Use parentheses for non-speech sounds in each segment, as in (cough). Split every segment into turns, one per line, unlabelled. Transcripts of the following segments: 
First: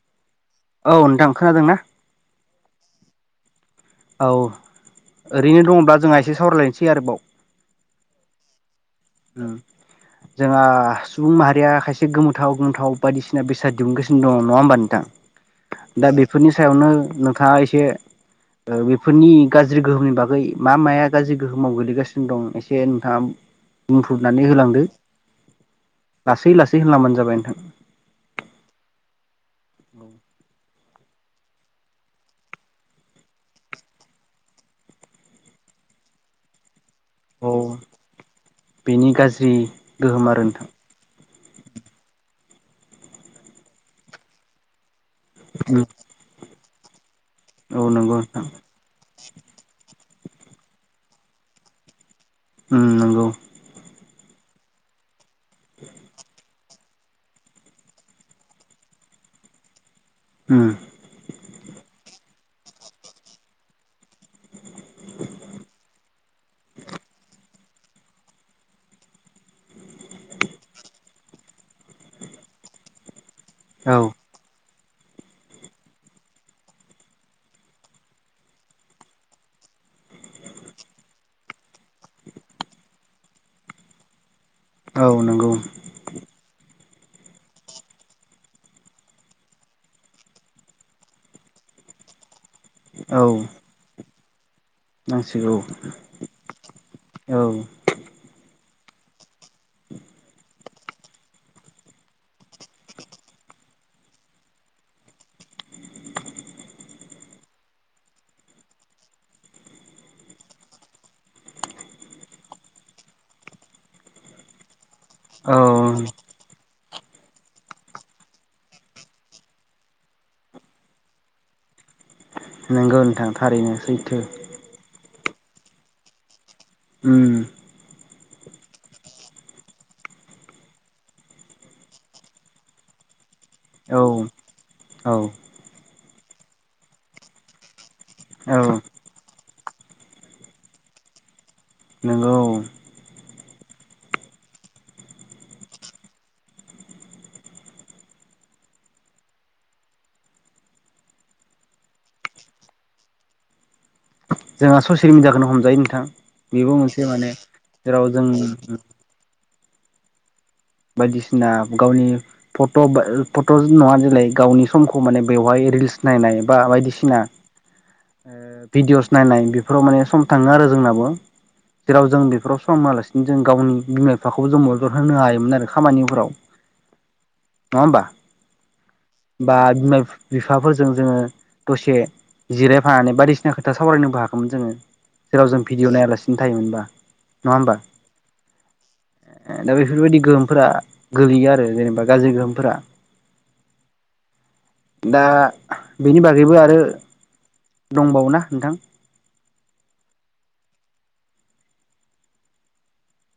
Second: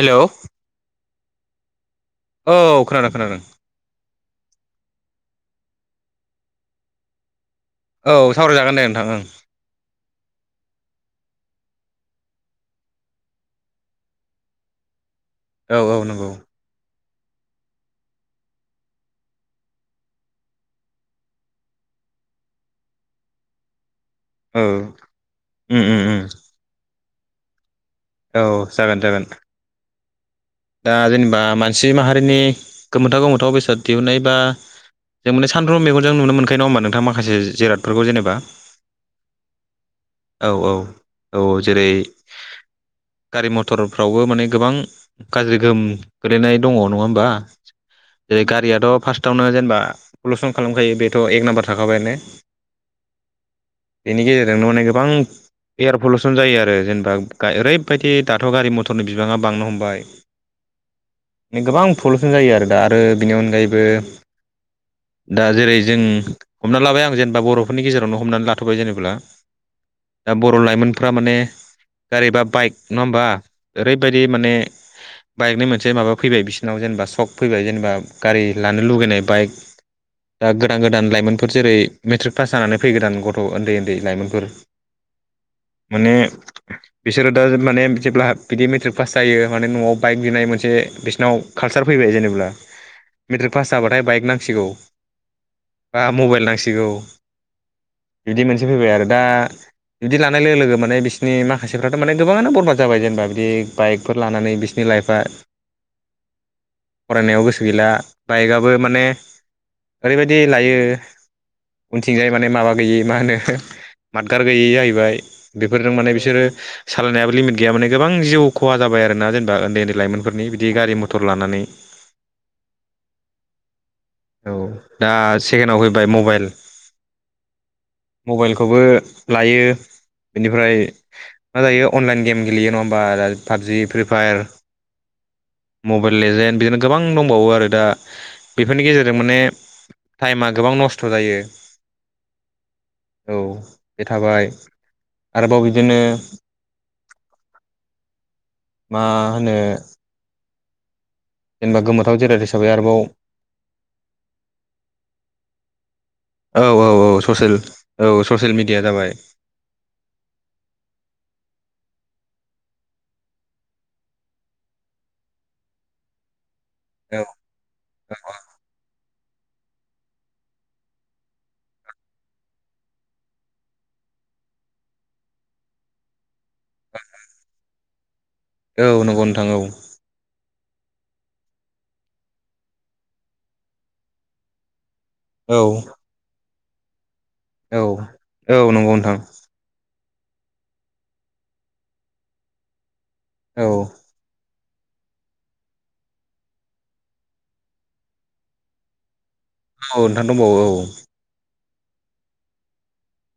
हेल'?
औ नोंथां खोनादों ना?
औ खोनादों खोनादों।
औ ओरैनो दङब्ला जोंहा एसे सावरायलायनोसै आरोबाव।
औ सावरायजागोन दे नोंथां ओं।
ओं। जोंहा सुबुं माहारिया खायसे गोमोथाव गोमोथाव बायदिसिना बेसाद दिहुनगासिनो दङ, नङा होमबा नोंथां?
औ औ
दा
नंगौ
बेफोरनि सायावनो नोंथाङा एसे बेफोरनि गाज्रि गोहोमनि बागै मा माया गाज्रि गोहोमाव गोग्लैगासिनो दं एसे नोंथाङा बुंफ्रबनानै
औ
होलांदो
उम उम उम
लासै लासै होनलबानो जाबाय नोंथां।
औ जागोन जागोन। दा जेनेबा मानसि माहारिनि गोमोथाव गोमोथाव बेसाद दिहुननाय बा जों मान सानफ्रोमबो मेगनजोंनो नुनो मोनखायो नङा होमबा नोंथां मा माखासे
औ
जिरादफोरखौ जेनेबा
बेनि गाज्रि गोहोम आरो
औ
नोंथां
औ। औ जेरै गारि मथरफ्रावबो माने गोबां गाज्रि गोहोम
उम
गोलैनाय दङ' नङा होमबा
औ नंगौ नोंथां
जेरै गारियाथ' फार्स्टआवनो जेनेबा पलुसन खालामखायो बेथ' एक नाम्बार थाखाबाय ने।
उम नोंगौ।
बेनि गेजेरजोंनो माने गोबां एयार पलुसन जायो आरो जेनेबा गा ओरैबायदि दाथ' गारि मथरनि बिबाङा बांनो हमबाय।
उम।
ने गोबां पलुसन जायो आरो दा आरो बेनि अनगायैबो दा जेरै जों हमना लाबाय आं जेनेबा बर'फोरनि गेजेरावनो हमनानै लाथ'बाय जेनेब्ला दा बर' लाइमोनफ्रा माने गारि बा बाइक नङा होमबा
औ
ओरैबायदि माने बाइकनि मोनसे माबा फैबाय बिसिनाव जेनेबा सक फैबाय जेनेबा गारि लानो लुगैनाय बाइक दा गोदान गोदान लाइमोनफोर जेरै मेट्रिक पास जानानै फैगोदान गथ' ओन्दै ओन्दै लाइमोनफोर
औ नंगौ।
माने बिसोरो दा माने जेब्ला बिदि मेट्रिक पास जायो माने न'आव बाइक बिनाय मोनसे बिसिनाव कालसार फैबाय जेनेब्ला
औ
मेट्रिक पास जाबाथाय बाइक नांसिगौ
नांसिगौ
बा मबाइल नांसिगौ।
औ
बिदि मोनसे फैबाय आरो दा बिदि लानाय लोगो लोगो माने बिसिनि माखासेफ्राथ' माने गोबाङानो बरबाद जाबाय जेनेबा बिदि बाइक फोर लानानै बिसिनि लाइफआ फरायनायाव गोसो गैला बाइकआबो माने ओरैबायदि लायो उनथिंजाय माने माबा गैयै मा होनो मादगार गैयै जायैबाय। बेफोरजों
औ
माने बिसोरो सालायनायाबो लिमिट गैया माने गोबां जिउ खहा जाबाय आरोना जेनेबा ओन्दै ओन्दै लाइमोनफोरनि बिदि गारि मथर लानानै।
नोंगौ नोंथां थारैनो सैथो।
औ दा सेकेण्डआव फैबाय मबाइल
उम।
मबाइलखौबो लायो बेनिफ्राय मा जायो अनलाइन गेम गेलेयो नङा होमबा पाबजि,
औ
फ्रि फायार।
औ।
मबाइल लेजेन्ड बिदिनो गोबां दंबावो आरो दा
औ
बेफोरनि गेजेर जों माने टाइमा गोबां नस्थ' जायो।
नोंगौ औ।
औ बे थाबाय आरोबाव बिदिनो मा होनो जेनेबा गोमोथाव जिराद हिसाबै आरोबाव
जोंहा ससियेल मिडियाखौनो हमजायो नोंथां
औ
बेबो
औ
मोनसे
औ
माने
ससियेल
जेराव
औ
जों
ससियेल मिडिया जाबाय
बायदिसिना गावनि फट' फट' नङा जेलाय गावनि समखौ माने बेवहाय रिल्स नायनाय बा
औ
बायदिसिना ओ भिडिअस नायनाय बेफोराव माने सम थाङो आरो जोंनाबो। जेराव जों बेफोराव सम होआलासिनो जों गावनि बिमा बिफाखौबो जों मदद होनो हायोमोन आरो। खामानिफोराव नङा होमबा?
औ नंगौ नोंथां औ
बा बिमा फि बिफाफोरजों जोङो दसे जिरायफानानै बायदिसिना खोथा सावरायनोबो हागौमोन जोङो। जेराव
औ
जों भिडिअ' नायालासिनो थायोमोनबा। नङा होमबा
औ औ नंगौ नोंथां।
दा बेफोरबायदि गोहोमफोरा गोलैयो आरो जेनेबा गाज्रि गोहोमफोरा।
औ
दा बेनि बागैबो आरो दंबावोना नोंथां
औ नोंथां दंबावो औ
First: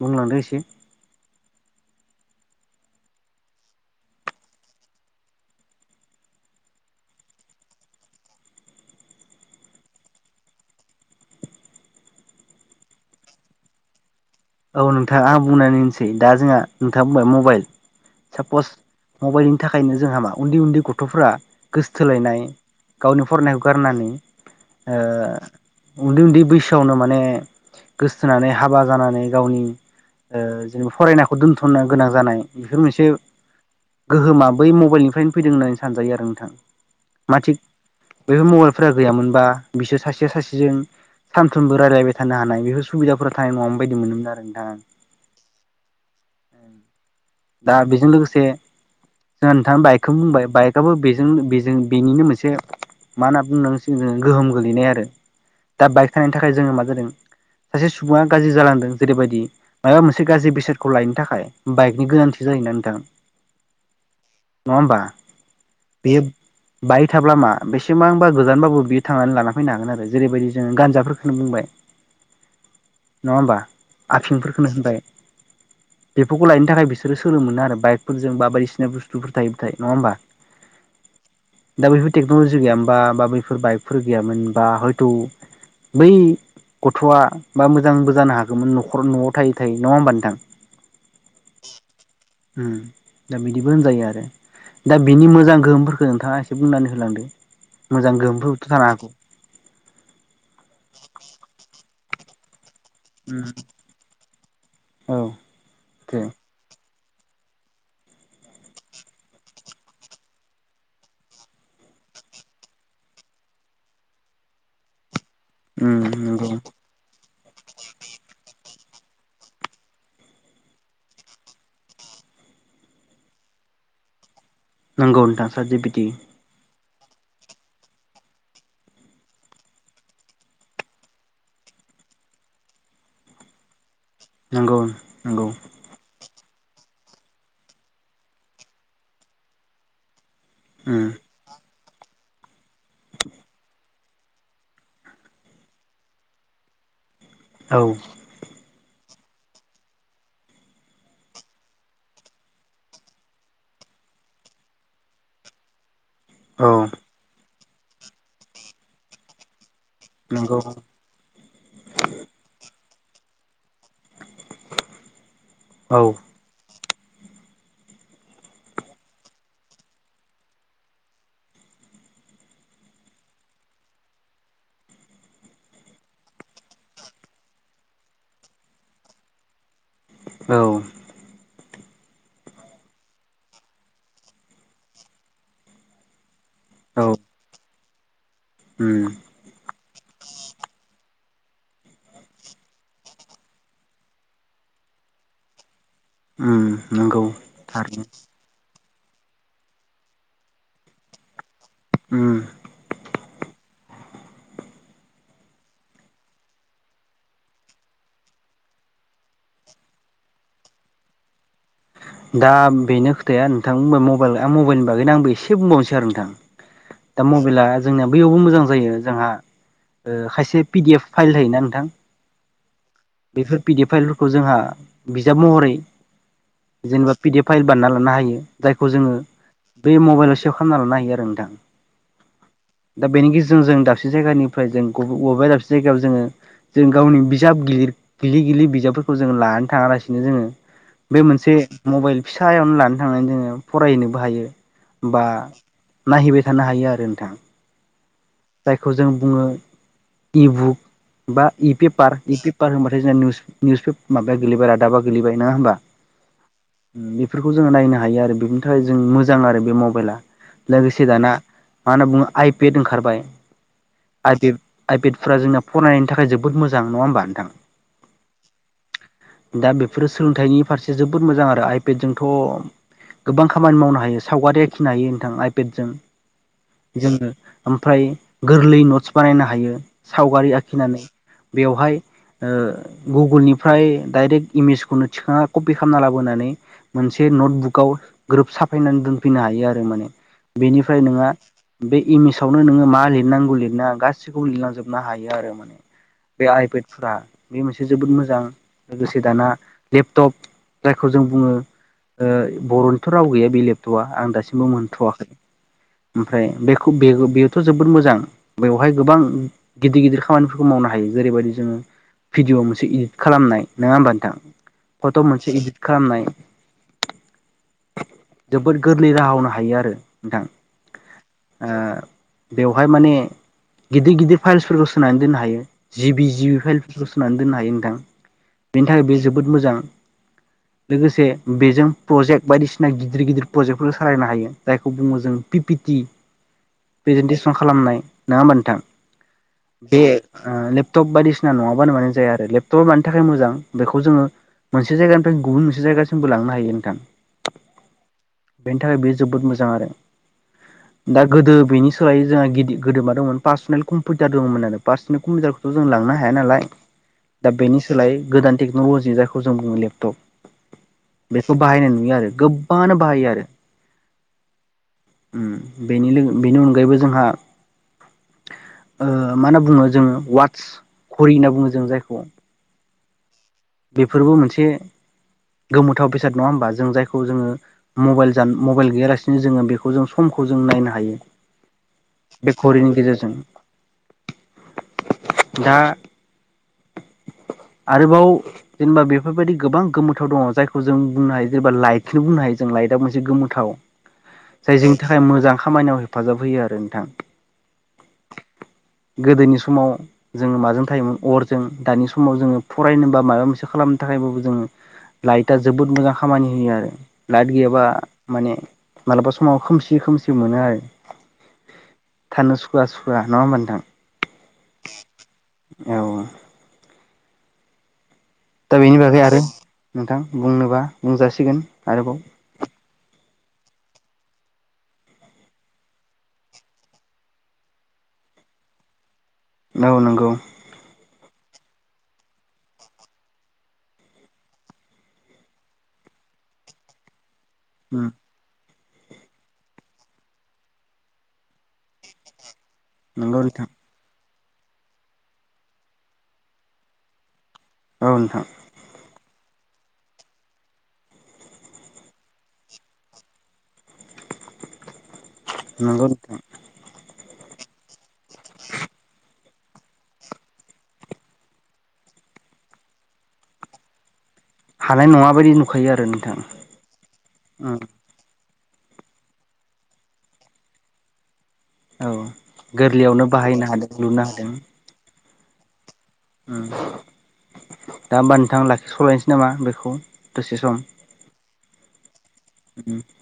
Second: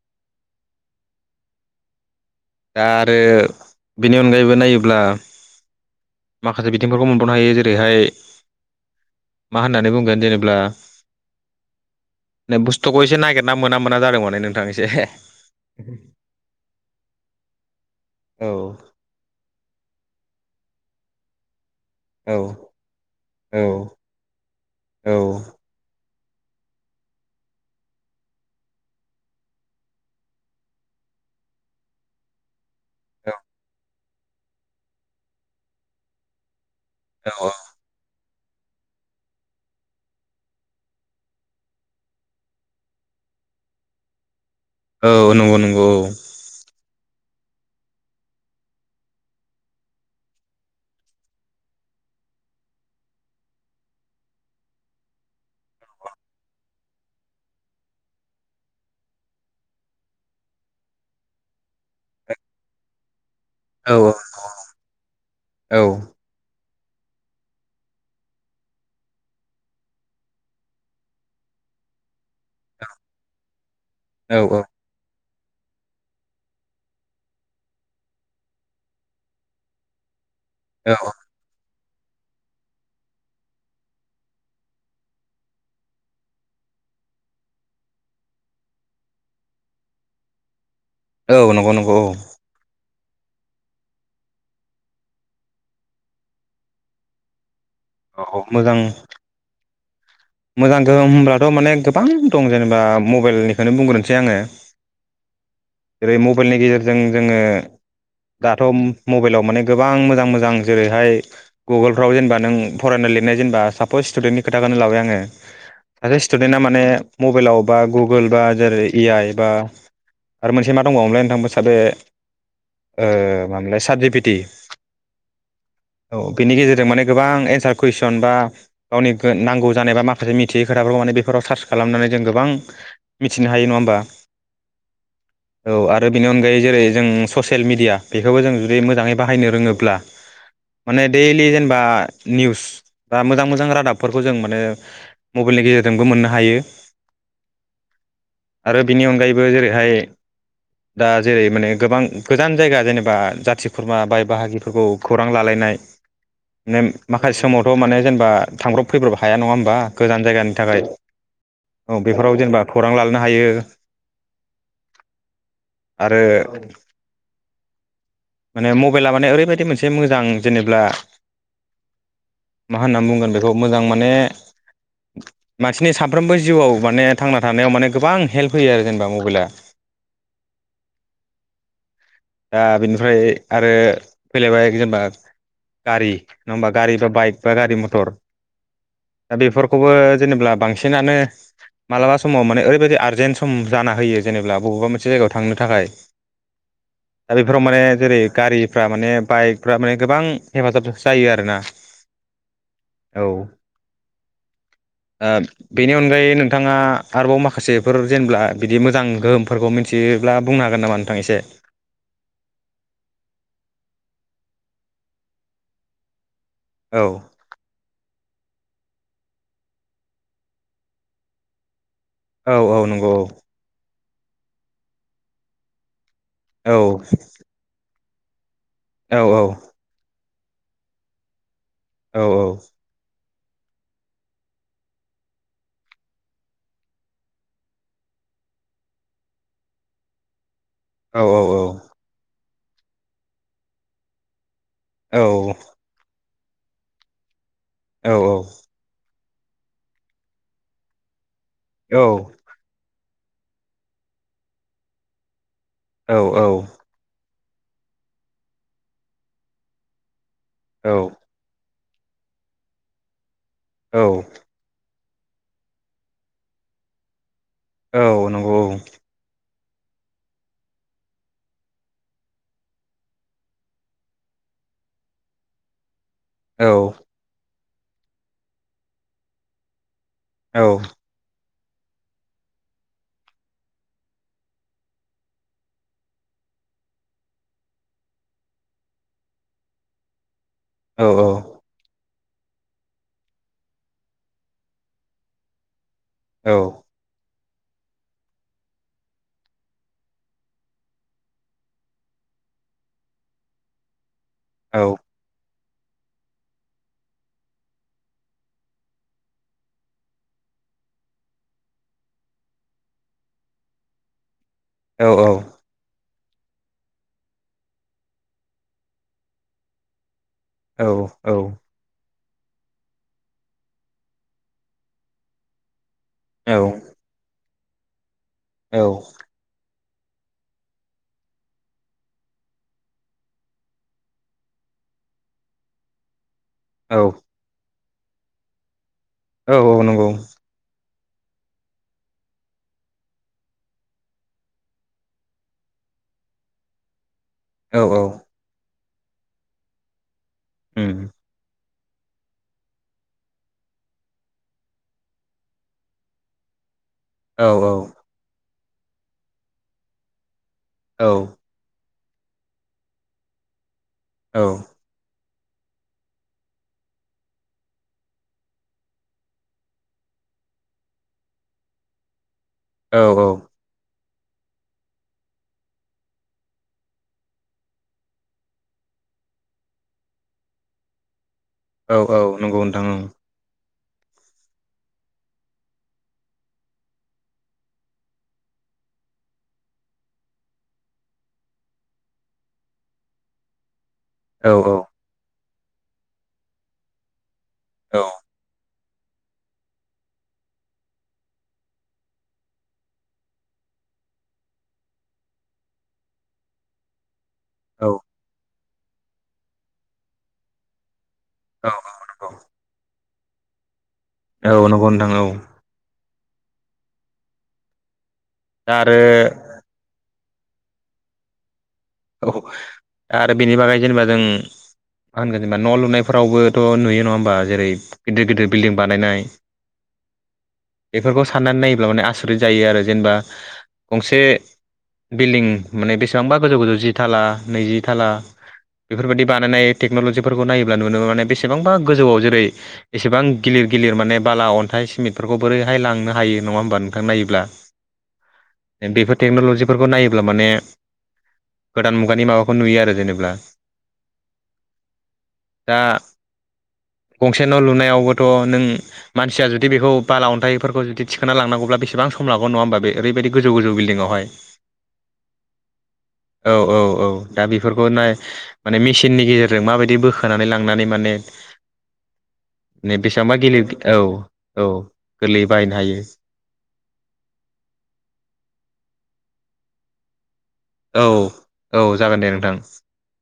बुंलांदो एसे
दा आरो बेनि अनगायैबो नायोब्ला माखासे बिथिंफोरखौ मोनबावनो हायो जेरैहाय मा होननानै बुंगोन जेनेब्ला नै बुस्थुखौ एसे नागिरना मोना मोना जादों माने नों
औ नोंथाङा आं बुंनानै होनोसै दा जोंहा नोंथाङा बुंबाय मबाइल
औ
सापस मबाइलनि थाखायनो जोंहा मा उन्दै उन्दै गथ'फोरा
औ
गोसोथोलायनाय गावनि
औ
फरायनायखौ गारनानै
औ
उन्दै उन्दै बैसोआवनो माने गोसथोनानै हाबा जानानै गावनि ओ जेनेबा फरायनाखौ दोनथ'नो गोनां जानाय बेफोर मोनसे गोहोमा बै मबाइलनिफ्रायनो फैदों होननानै सानजायो आरो नोंथां मा थिक बेफोर मबाइलफोरा गैयामोनबा बिसोर सासेया सासेजों सानफ्रोमबो रायल्लायबाय थानो हानाय बेफोर सुबिदाफोरा थानाय नङा बायदि मोनोमोन आरो नोंथाङा
औ नंगौ नंगौ औ
दा बेजों लोगोसे जोंहा नोंथां बाइकखौनो बुंबाय बाइकआबो बेजों बेजों बेनिनो मोनसे मा होनना बुंनांसिगोन जोङो गोहोम गोलैनाय आरो दा बाइक थानायनि थाखाय जोङो मा जादों सासे सुबुङा गाज्रि जालांदों जेरैबायदि माबा मोनसे गाज्रि बेसादखौ लायनो थाखाय बाइकनि गोनां थि जायोना नोंथां
औ
नङा होमबा
औ
बेयो बायक थाब्ला मा बेसेबांबा गोजानबाबो बियो थांनानै लाना फैनो हागोन आरो जेरैबायदि जोङो गानजाफोरखौनो बुंबाय नङा होनबा
औ औ
आफिंफोरखौनो होनबाय बेफोरखौ लायनो थाखाय बिसोर बिसोर सोलोंनो मोनो आरो बाइकफोरजों बा बायदिसिना बुस्थुफोर थायोब्लाथाय नङा होमबा
औ
दा बैफोर टेक्न'लजि गैयामोनबा बा बैफोर बाइकफोर गैयामोनबा हयथ' बै गथ'आ बा मोजांबो जानो हागौमोन न'खर न'आव थाय थायो नङा होमबा नोंथां
औ नंगौ नंगौ औ
दा बिदिबो होनजायो आरो दा बिनि मोजां गोहोमफोरखौ नोंथाङा एसे बुंनानै होलांदो मोजां
औ औ
गोहोमफोरबोथ'
मोजां
थानो हागौ
मोजां गोहोम होनब्लाथ' माने गोबां दं जेनेबा
उम
मबाइलनिखौनो बुंग्रोनोसै आङो
औ दे
जेरै मबाइलनि गेजेरजों जोङो दाथ' मबाइलाव माने गोबां मोजां मोजां जेरैहाय गुगोलफ्राव जेनेबा नों फरायनो लिरनाय जेनबा सास स्टुेन्टनि खोथाखौनो लाबाय आङो
उम
सासे
नंगौ
स्टुदेन्टा माने मबाइलाव बा गुगोल बा जेरै ए आइ बा आरो मोनसे मा दंबावोलाय नोंथांबो सादे ओ मामोन लाय साटजिफिटि
नोंगौ नोंथा साटजिफिटि
बिनि गेजेरजों माने गोबां एन्सार कुइसन बा गावनि नांगौ जानाय बा माखासे माखासे मिथियै खोथाफोरखौ माने बेफोराव सार्च खालामनानै जों गोबां मिथिनो हायो नङा होमबा
नंगौ नंगौ
औ आरो बेनि अनगायै जेरै जों ससियेल मिडिया बेखौबो जों जुदि मोजाङै बाहायनो रोङोब्ला माने
उम
दैलि जेनेबा निउस बा मोजां मोजां रादाबफोरखौ जों माने मबाइलनि गेजेरजोंबो मोननो हायो
औ
आरो बिनि अनगायैबो जेरैहाय दा जेरै माने गोबां गोजान जायगा जेनेबा जाथि खुरमा बाय बाहागिफोरखौ खौरां लालायनाय
(inaudible)
मे माखासे समावथ' माने जेनेबा थांब्रब फैब्रब हाया नङा होमबा गोजान जायगानि
नंगौ
थाखाय औ बेफोराव जेनेबा खौरां लानो हायो
औ
आरो माने मबाइला माने ओरैबायाददि मोनसे मोजां जेनेब्ला मा होनना बुंगोन बेखौ मोजां माने मानसिनि सानफ्रोमबो जिउआव माने थांना थानायाव माने गोबां हेल्प होयो आरो जेनेबा मबाइला
औ
दा बिनिफ्राय आरो फैलायबाय जेनेबा गारि नङा होमबा गारि
औ
बा बाइक बा गारि मथर
उम
दा बेफोरखौबो जेनेबा बांसिनानो मालाबा समाव माने ओरैबायाददि आरजेन्ट सम जान होयो जेनेबा बबेबा मोनसे जायगायाव थांनो थाखाय
नंगौ
दा बेफोराव माने
थारनो
जेरै गारिफ्रा माने बाइकफ्रा माने गोबां हेफाजाब जायो आरोना
ओम
औ बेनि अनगायै नोंथाङा आरोबाव माखासेफोर जेनेबा बिदि मोजां गोहोमफोरखौ मिथि थब्ला बुंनो हागोन नामा नोंथां एसे
दा बेनो खोथाया नोंथां बुंबा मबाइल मबाइलनि बागैनो आंबो एसे बुंबावनोसै आरो नोंथां
औ
दा मबाइला जोंनिया बैयावबो मोजां जायो जोंहा खायसे पिडि एफ फाइल होायोना नोंथां
औ औ नंगौ औ
बेफोर पिदि फाइलफोरखौ जोंहा बिजाब महरै
औ
जेनेबा पिडि एफ फाइल बान्ना लानो हायो जायखौ जोङो
औ
बे मबाइलाव सेभ खालामना लानो हायो आरो नोंथां
औ औ
दा बेनि गेजेरजों जों दाबसे जायगानिफ्राय जोंब बबेबा दाबसे जायगायाव जोङो जों गावनि बिजाब गििर गिलिर गिललि बिजाबफोरखौ जोंङ लानो थाङालासिनो जोङो बे
औ
मोनसे
औ
मबाइल फिसायावनो लानो थांनानै जोङो फरायहनोबो हायो बा
औ
नायहैबाय थानो हायो आरो नोंथांा
औ औ
जायखौ जों बुङो इबुक बा इ पेपार इ बार होनबाथाय जोंना निउस माबाया गेलेबाय रादाबा गेलेबाय नङा होमबा
औ औ
बेफोरखौ जो नायनो हायो आरो बेनि थाखाय जों मोजां आरो बे मबाइला
औ
लोगोसे दाना मा होनना बुङो आइपेड ओंखारबाय
औ
आइे आइभेटफ्रा जोंना फरायनायनि थाखाय जोबोद मोां नङा होमब नोंथां
औ नंगौ
दा बेफोरो सोलोंथाइनि फारसे जोबोद मोजां आरो आइपेडजोंोंथ' गोबां खामानि मावनो हायो सावगारि आखिनो हायो नोंथां आइपेडजों
औ
जोङो ओमफ्राय गोरलै नट्स बानायनो हायो सावगारि
औ
आखिनानै बेवहाय गुगोलनिफ्राय डाइरेक्ट इमेजखौनो थिखांना कपि खालामना लाबोनानै मोनसे नटबुकाव ग्रोब साफायनानै दोनफैनो हायो आरो माने
औ
बेनिफ्राय नोङहा बे इमेजावनो नोङो मा लिर लिरनांगौ लिरना गासिखौबो लिरलांजोबनो हायो आरो माने बे आइेट फुरा बे मोनसे जोबोद मोजां लोगोसे दाना लेपटप जायखौ जों बुङो बर'निथ' राव गैया बे लेपटपा आं दासिम बेबो
औ
मोनथ'वाखै ओमफ्राय बेखौ बे बेथ' जोबोद मोजां। बेवहाय गोबां गिदिर गिदिर खामानिफोरखौ मावनो हायो जेरैबायदि जोङो। भिडिअ मोनसे इदित खालामनाय नङा होमबा नोंथां
औ
फट'
औ
मोनसे इदिट। खालामनाय जोबोद गोरलै राहानो हायो आरो नोंथां।
औ औ
बेवहाय माने गिदिर गिदिर फाइल्सफोरखौ सोनानै दोननो हायो। जिबि
औ
जिबि फाइलफोरखौ सोनानै दोननो हायो नोंथां
औ
बेनि थाखाय बे जोबोद मोजां। लोगोसे बेजों प्रजेक्ट बायदिसिना गिदिर गिदिर प्रजेक्टफोर सालायनो हायो जायखौ बुङो जों पिपिटि। प्रेजन्टेसन खालामनाय नङा होमबा नोंथां
औ
बे।
नंगौ
लेपटप बायदिसिना नङाबानो मानो जाया आरो लेपटप मानि थाखाय मोजां बेखौ जोङो। मोनसे जायगानिफ्राय गुबुन मोनसे जायगासिमबो लांनो हायो नोंथां।
औ औ
बेनि थाखाय बेयो जोबोद मोजां आरो
उम
दा गोदो बेनि सोलायै जोंहा गिदि गोदो मा दं पार्सनेल कम्पिउटार दंमोन आरो पारसनेल कम्पिउटारखौ' जों लांनो हाया नालाय।
औ
दा बेनि सोलाय गोदान टेक्न'लजिनि जायखौ जों बुङो लेपटप।
औ
बेखौ बाहायनाय नुयो आरो गोबाङानो बाहायो आरो
औ
बेनि बेनि अनगायैबो जोंहा मा होनना बुङो जोङो वाट्स खरि होनना बुङो जों जायखौ
औ औ
बेफोरबो मोनसे गोमोथाव बेसाद नङा होमबा जों जायखौ जोङो। मबाइल ज मबाइल गैयालासिनो जोङो बेखौ जों समखौ जों नायनो हायो।
औ औ
बे
नंगौ नोंथां
घरिनि गेजेरजों। दा आरोबाव। जेनेबा बेफोरबायदि गोबां गोमोथाव दङ जायखौ जों बुंनो हायो जेनेबा लाइटखौनो बुंनो हायो जों लाइटआ मोनसे गोमोथाव।
औ औ
जायजोंनि थाखाय मोजां खामानियाव हेफाजाब होयो आरो नोंथां।
औ
गोदोनि समाव जोङ माजों थायोमोन अरजों दानि समाव जोङो फरायनोबा माबा मोनसे। खालामनो थाखायबो जोङो लाइटआ जोबोद मोजां खामानि होयो आरो लाइट गैयाब्ला
औ
माने मालाबा समाव खोमसि खोमसि मोनो आरो।
औ। नंगौ
थानो सुखवा सुखुवा नङा होमथां।
औ नंगौ नथां औ।
औ। दा बेनि बागै आरो नोंथां बुंनोबा बुंजासिगोन आरोबाव।
औ आरो बेनि बागै जेनेबा जों। मा होनगोन जेनेबा न' लुनायफोरावबोथ' नुयो नङा होमबा जेरै गिदिर गिदिर बिल्डिं बानायनाय
औ नंगौ
बेफोरखौ साननानै नायोब्ला माने आसरित जायो आरो जेनेबा गंसे। बिल्डिं माने बेसेबांबा गोजौ गोजौ जि थाला नैजि थाला।
उम
बेफोरबायाददि बानायनाय टेक्न'ल'जिफोरखौ नायोब्ला नुनो मोनो बेसेबांबा गोजौआव जेरै एसेबां
नंगौ नोंथां
गिलिर गिलिर माने बाला अन्थाइ सिमेटफोरखौ बोरैहाय लांनो हायो नङा होमबा नोंथां नायोब्ला।
औ नोंथां
बेफोर टेक्न'लजिफोरखौ नायोब्ला माने गोदान मुगानि माबाखौ नुयो आरो जेनेबा दा
नंगौ नोंथां
गंसे न' लुनायावबोथ' नों मानसिया जुदि बेखौ बाला अन्थाइफोरखौ जुदि थिखोना लांनांगौब्ला बेसेबां सम लागोन नङा होबा बे ओरै बायदि गोजौ गोजौ बिल्डिं आवहाय
हानाय नङा बायदि नुखायो आरो नों
औ औ औ दा बेफोरखौ नाय माने मेसिननि गेजेरजों माबायदि बोखानै लांनानै माने
औ
ने
गोरलैयावनो
बेसेबांबा
बाहायनो
गिलिर
हादों
औ
लुनो
औ गोरलैयै बाहायनो हायो
ओम दा होमबा नोंथां लाखिस'लायनोसै नामा बेखौ दसे सम
औ औ जागोन दे नोंथां
उम